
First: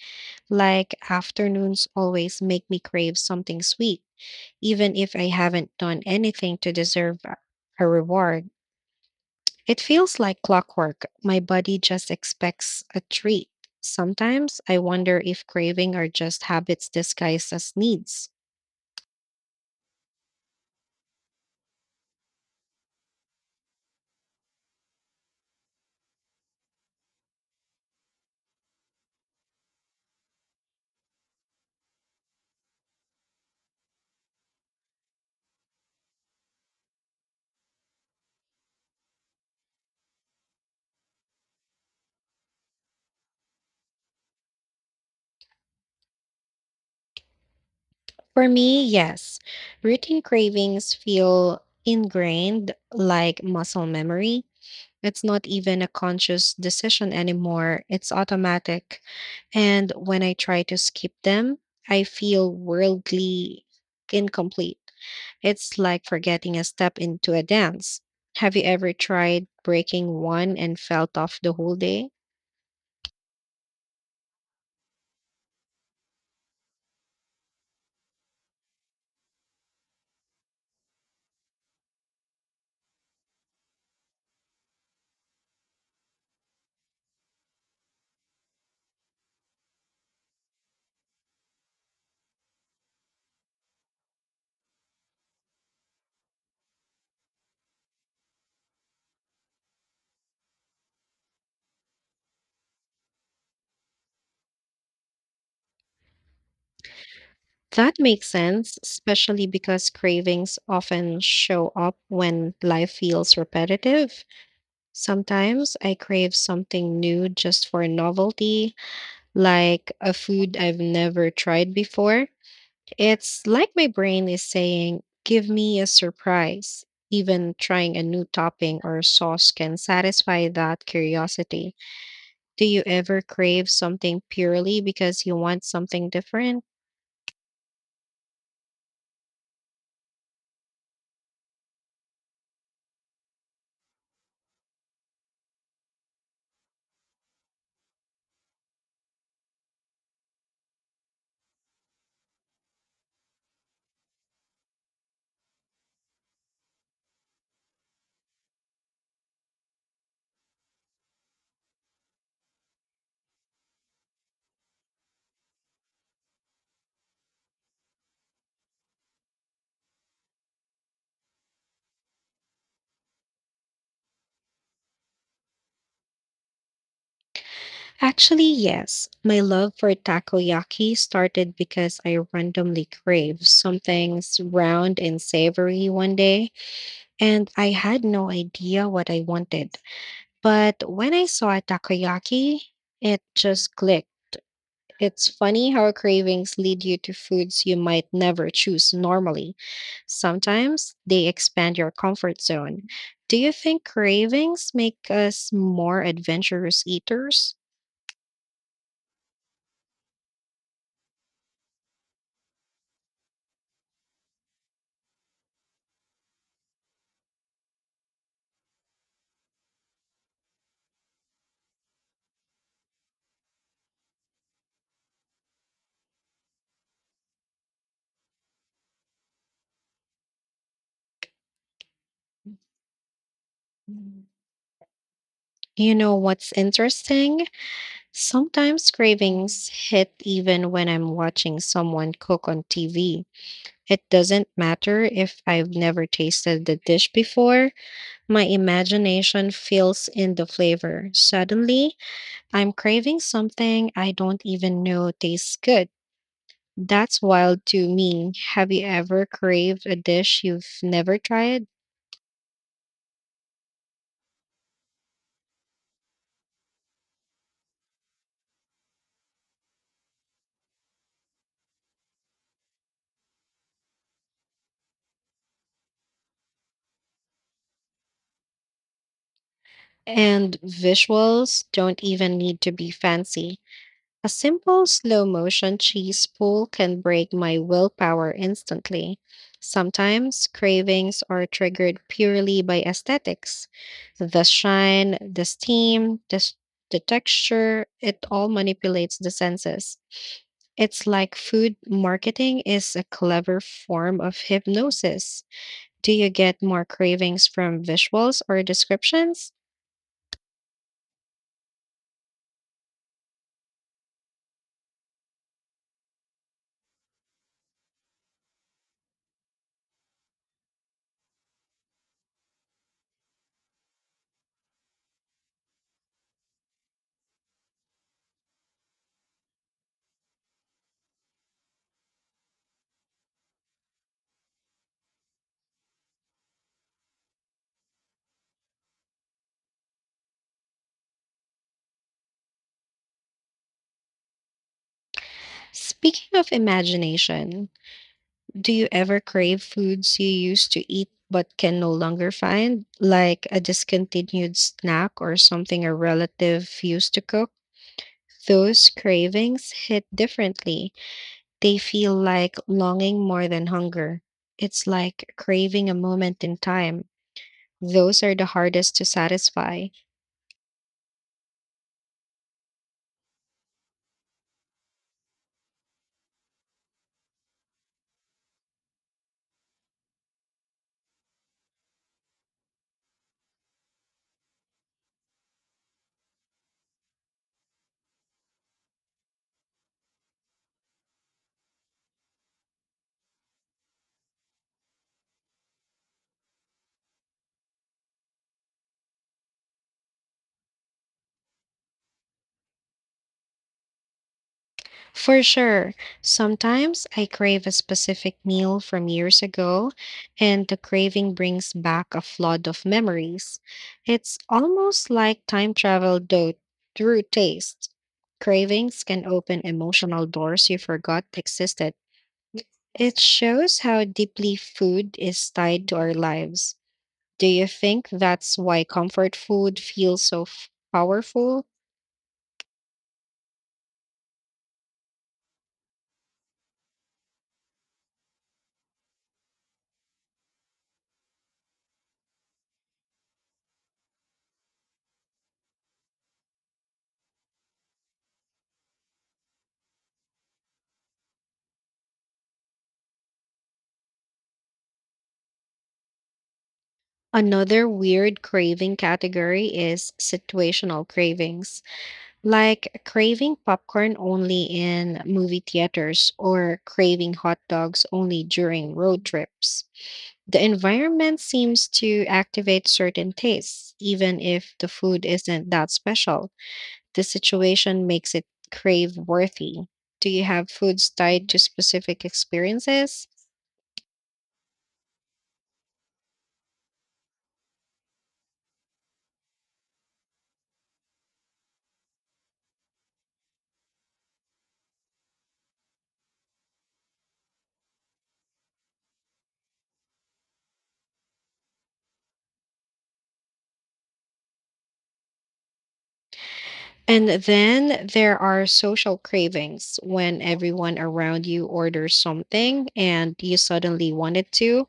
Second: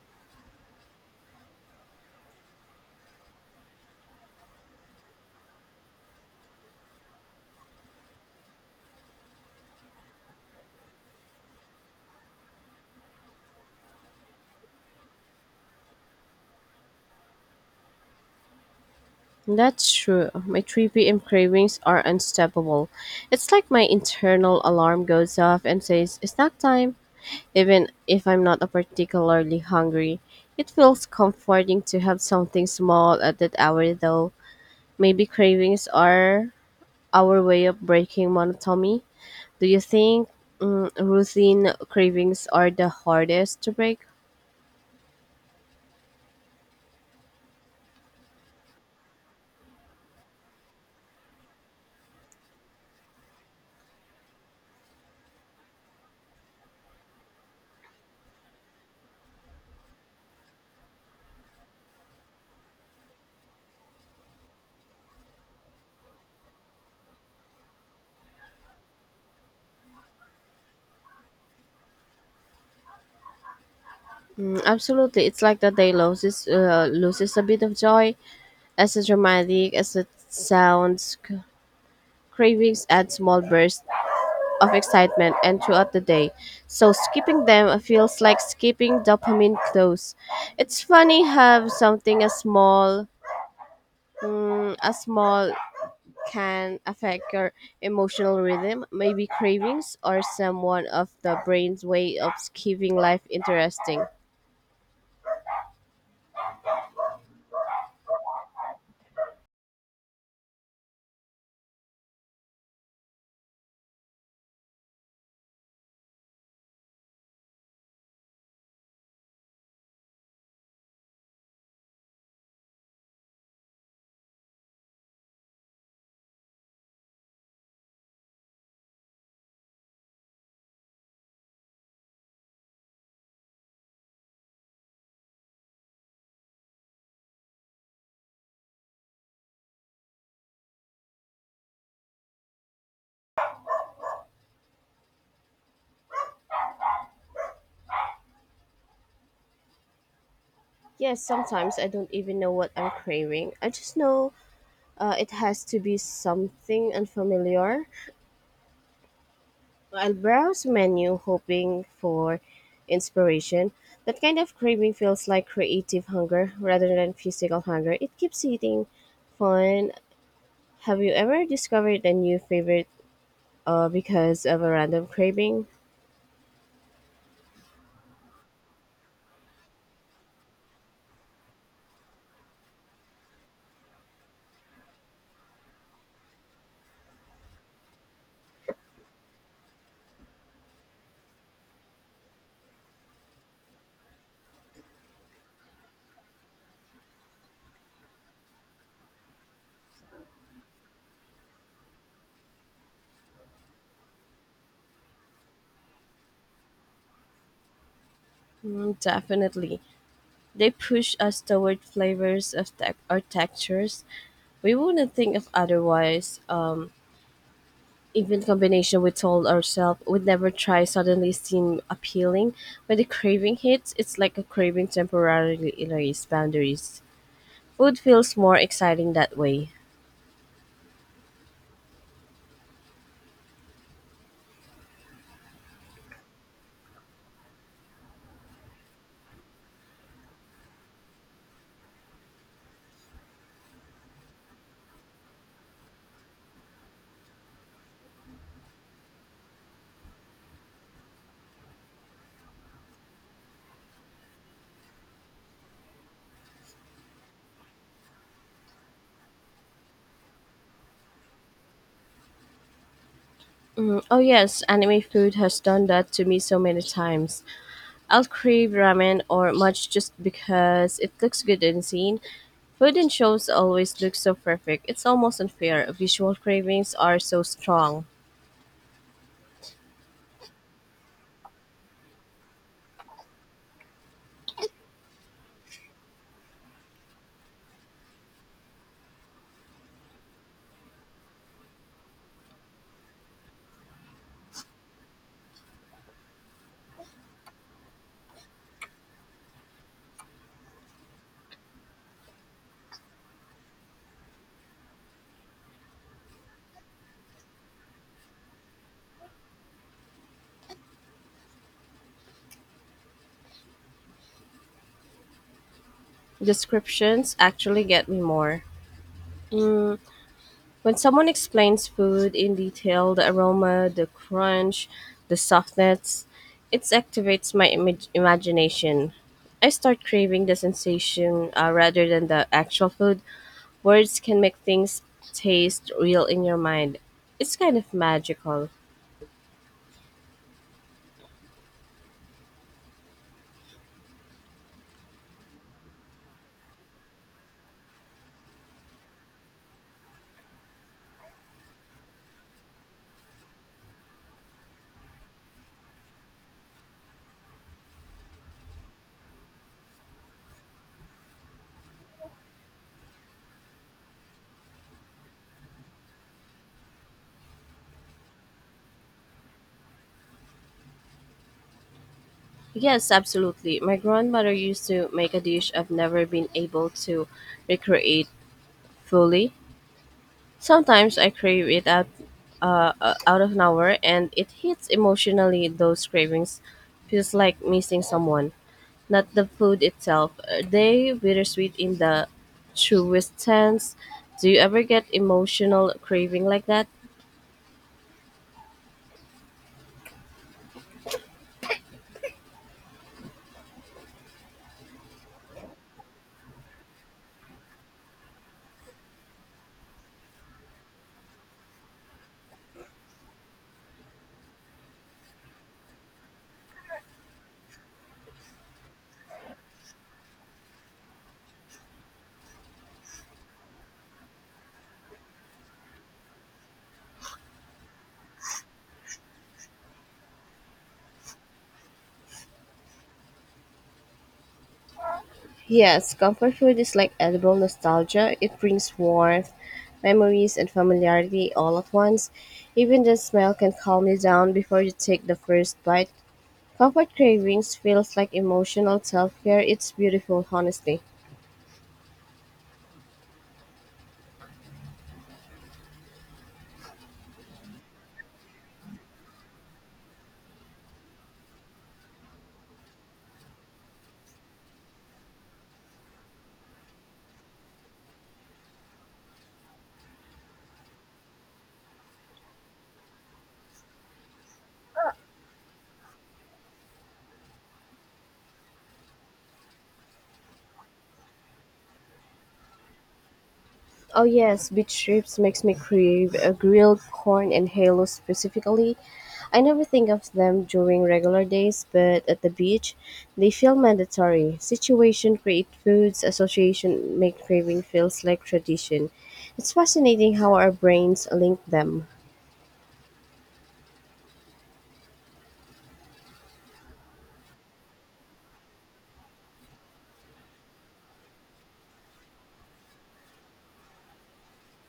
S2: Like afternoons always make me crave something sweet even if I haven't done anything to deserve a reward. It feels like clockwork. My body just expects a treat. Sometimes I wonder if craving are just habits disguised as needs.
S1: That's true. My 3 p.m. cravings are unstoppable. It's like my internal alarm goes off and says, "It's snack time." Even if I'm not a particularly hungry, it feels comforting to have something small at that hour though. Maybe cravings are our way of breaking monotony. Do you think routine cravings are the hardest to break?
S2: For me, yes. Routine cravings feel ingrained like muscle memory. It's not even a conscious decision anymore, it's automatic. And when I try to skip them, I feel worldly incomplete. It's like forgetting a step into a dance. Have you ever tried breaking one and felt off the whole day?
S1: Mm, absolutely. It's like the day loses loses a bit of joy. As dramatic as it sounds, cravings add small bursts of excitement and throughout the day. So skipping them feels like skipping dopamine clues. It's funny how something as small mm, as small can affect your emotional rhythm, maybe cravings or someone of the brain's way of keeping life interesting.
S2: That makes sense, especially because cravings often show up when life feels repetitive. Sometimes I crave something new just for novelty, like a food I've never tried before. It's like my brain is saying, give me a surprise. Even trying a new topping or sauce can satisfy that curiosity. Do you ever crave something purely because you want something different?
S1: Yes, sometimes I don't even know what I'm craving. I just know it has to be something unfamiliar. I'll browse menu hoping for inspiration. That kind of craving feels like creative hunger rather than physical hunger. It keeps eating fun. Have you ever discovered a new favorite because of a random craving?
S2: Actually, yes. My love for takoyaki started because I randomly craved something round and savory one day, and I had no idea what I wanted. But when I saw takoyaki, it just clicked. It's funny how cravings lead you to foods you might never choose normally. Sometimes they expand your comfort zone. Do you think cravings make us more adventurous eaters?
S1: Mm, definitely. They push us toward flavors of tech or textures we wouldn't think of otherwise. Even combination we told ourselves we'd never try suddenly seem appealing. When the craving hits, it's like a craving temporarily erased boundaries. Food feels more exciting that way.
S2: You know what's interesting? Sometimes cravings hit even when I'm watching someone cook on TV. It doesn't matter if I've never tasted the dish before. My imagination fills in the flavor. Suddenly, I'm craving something I don't even know tastes good. That's wild to me. Have you ever craved a dish you've never tried?
S1: Mm, oh yes, anime food has done that to me so many times. I'll crave ramen or much just because it looks good in scene. Food in shows always looks so perfect. It's almost unfair. Visual cravings are so strong.
S2: And visuals don't even need to be fancy. A simple slow motion cheese pull can break my willpower instantly. Sometimes cravings are triggered purely by aesthetics. The shine, the steam, the the texture, it all manipulates the senses. It's like food marketing is a clever form of hypnosis. Do you get more cravings from visuals or descriptions?
S1: Descriptions actually get me more. When someone explains food in detail, the aroma, the crunch, the softness, it activates my imagination. I start craving the sensation rather than the actual food. Words can make things taste real in your mind. It's kind of magical.
S2: Speaking of imagination, do you ever crave foods you used to eat but can no longer find, like a discontinued snack or something a relative used to cook? Those cravings hit differently. They feel like longing more than hunger. It's like craving a moment in time. Those are the hardest to satisfy.
S1: Yes, absolutely. My grandmother used to make a dish I've never been able to recreate fully. Sometimes I crave it out, out of nowhere, and it hits emotionally. Those cravings feels like missing someone, not the food itself. Are they bittersweet in the truest sense? Do you ever get emotional craving like that?
S2: For sure. Sometimes I crave a specific meal from years ago, and the craving brings back a flood of memories. It's almost like time travel though through taste. Cravings can open emotional doors you forgot existed. It shows how deeply food is tied to our lives. Do you think that's why comfort food feels so powerful?
S1: Yes, comfort food is like edible nostalgia. It brings warmth, memories, and familiarity all at once. Even the smell can calm you down before you take the first bite. Comfort cravings feels like emotional self-care. It's beautiful, honestly.
S2: Another weird craving category is situational cravings, like craving popcorn only in movie theaters or craving hot dogs only during road trips. The environment seems to activate certain tastes, even if the food isn't that special. The situation makes it crave worthy. Do you have foods tied to specific experiences?
S1: Oh yes, beach trips makes me crave a grilled corn and halo specifically. I never think of them during regular days, but at the beach, they feel mandatory. Situation create foods association make craving feels like tradition. It's fascinating how our brains link them.
S2: And then there are social cravings when everyone around you orders something and you suddenly wanted to.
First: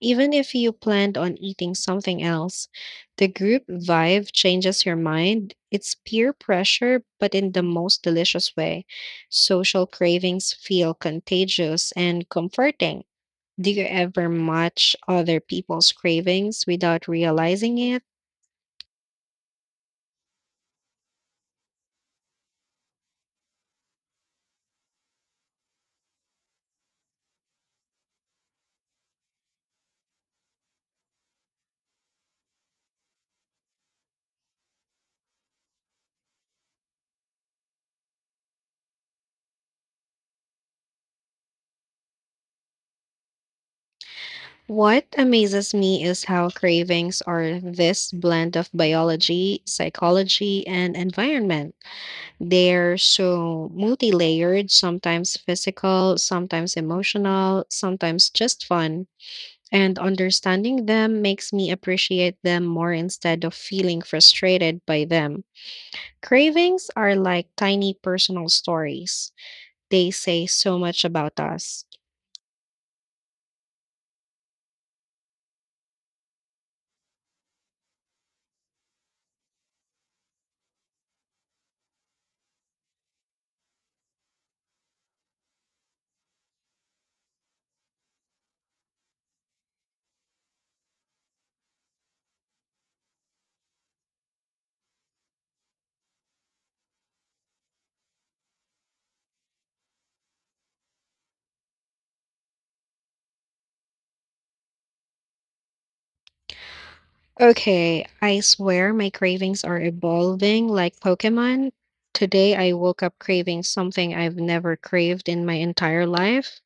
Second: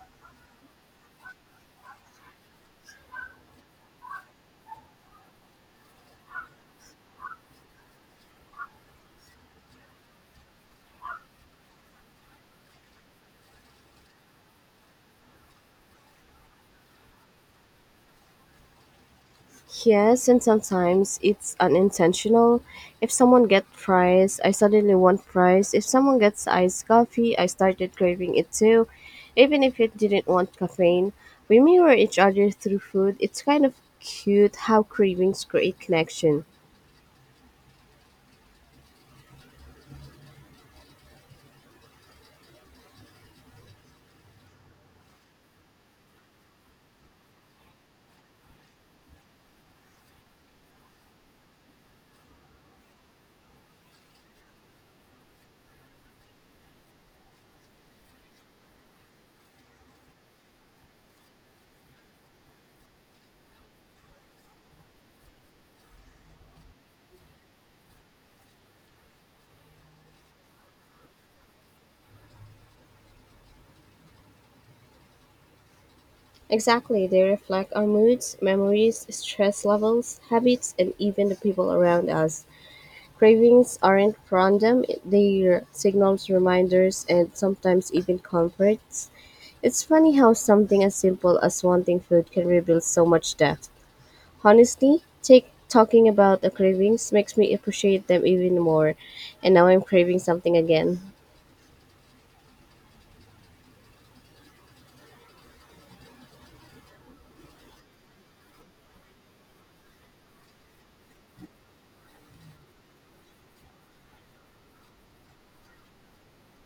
S2: Even if you planned on eating something else, the group vibe changes your mind. It's peer pressure, but in the most delicious way. Social cravings feel contagious and comforting. Do you ever match other people's cravings without realizing it?
S1: Yes, and sometimes it's unintentional. If someone gets fries, I suddenly want fries. If someone gets iced coffee, I started craving it too, even if it didn't want caffeine. We mirror each other through food. It's kind of cute how cravings create connection.
S2: What amazes me is how cravings are this blend of biology, psychology, and environment. They're so multi layered, sometimes physical, sometimes emotional, sometimes just fun. And understanding them makes me appreciate them more instead of feeling frustrated by them. Cravings are like tiny personal stories, they say so much about us.
S1: Exactly, they reflect our moods, memories, stress levels, habits, and even the people around us. Cravings aren't random, they're signals, reminders, and sometimes even comforts. It's funny how something as simple as wanting food can reveal so much depth. Honestly, take talking about the cravings makes me appreciate them even more. And now I'm craving something again.
S2: Okay, I swear my cravings are evolving like Pokemon. Today I woke up craving something I've never craved in my entire life:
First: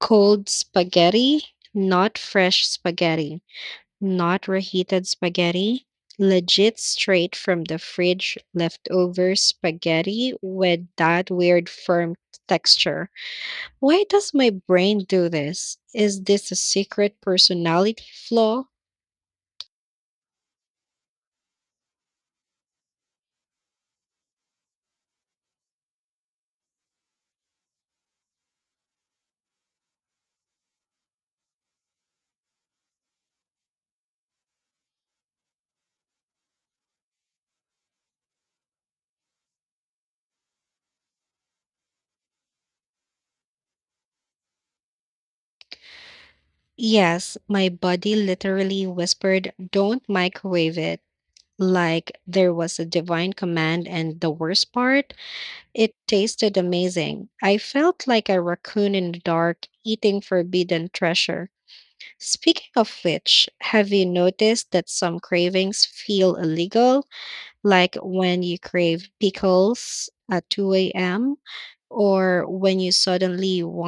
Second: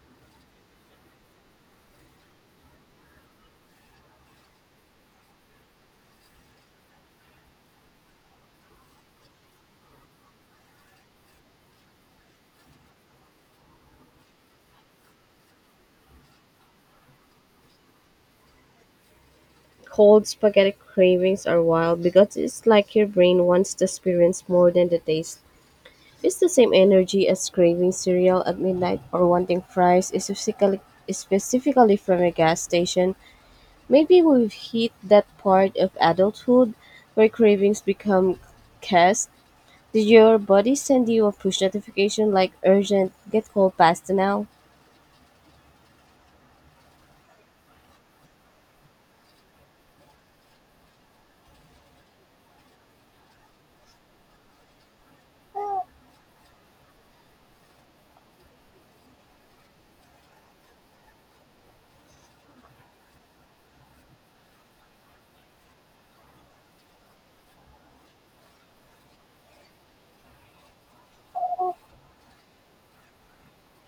S2: cold spaghetti. Not fresh spaghetti, not reheated spaghetti, legit straight from the fridge leftover spaghetti with that weird firm texture. Why does my brain do this? Is this a secret personality flaw?
S1: Cold spaghetti cravings are wild because it's like your brain wants to experience more than the taste. It's the same energy as craving cereal at midnight or wanting fries specifically from a gas station. Maybe we've hit that part of adulthood where cravings become cast. Did your body send you a push notification like urgent, get cold pasta now?
S2: Yes, my body literally whispered, "Don't microwave it." Like there was a divine command, and the worst part, it tasted amazing. I felt like a raccoon in the dark eating forbidden treasure. Speaking of which, have you noticed that some cravings feel illegal? Like when you crave pickles at 2 a.m., or when you suddenly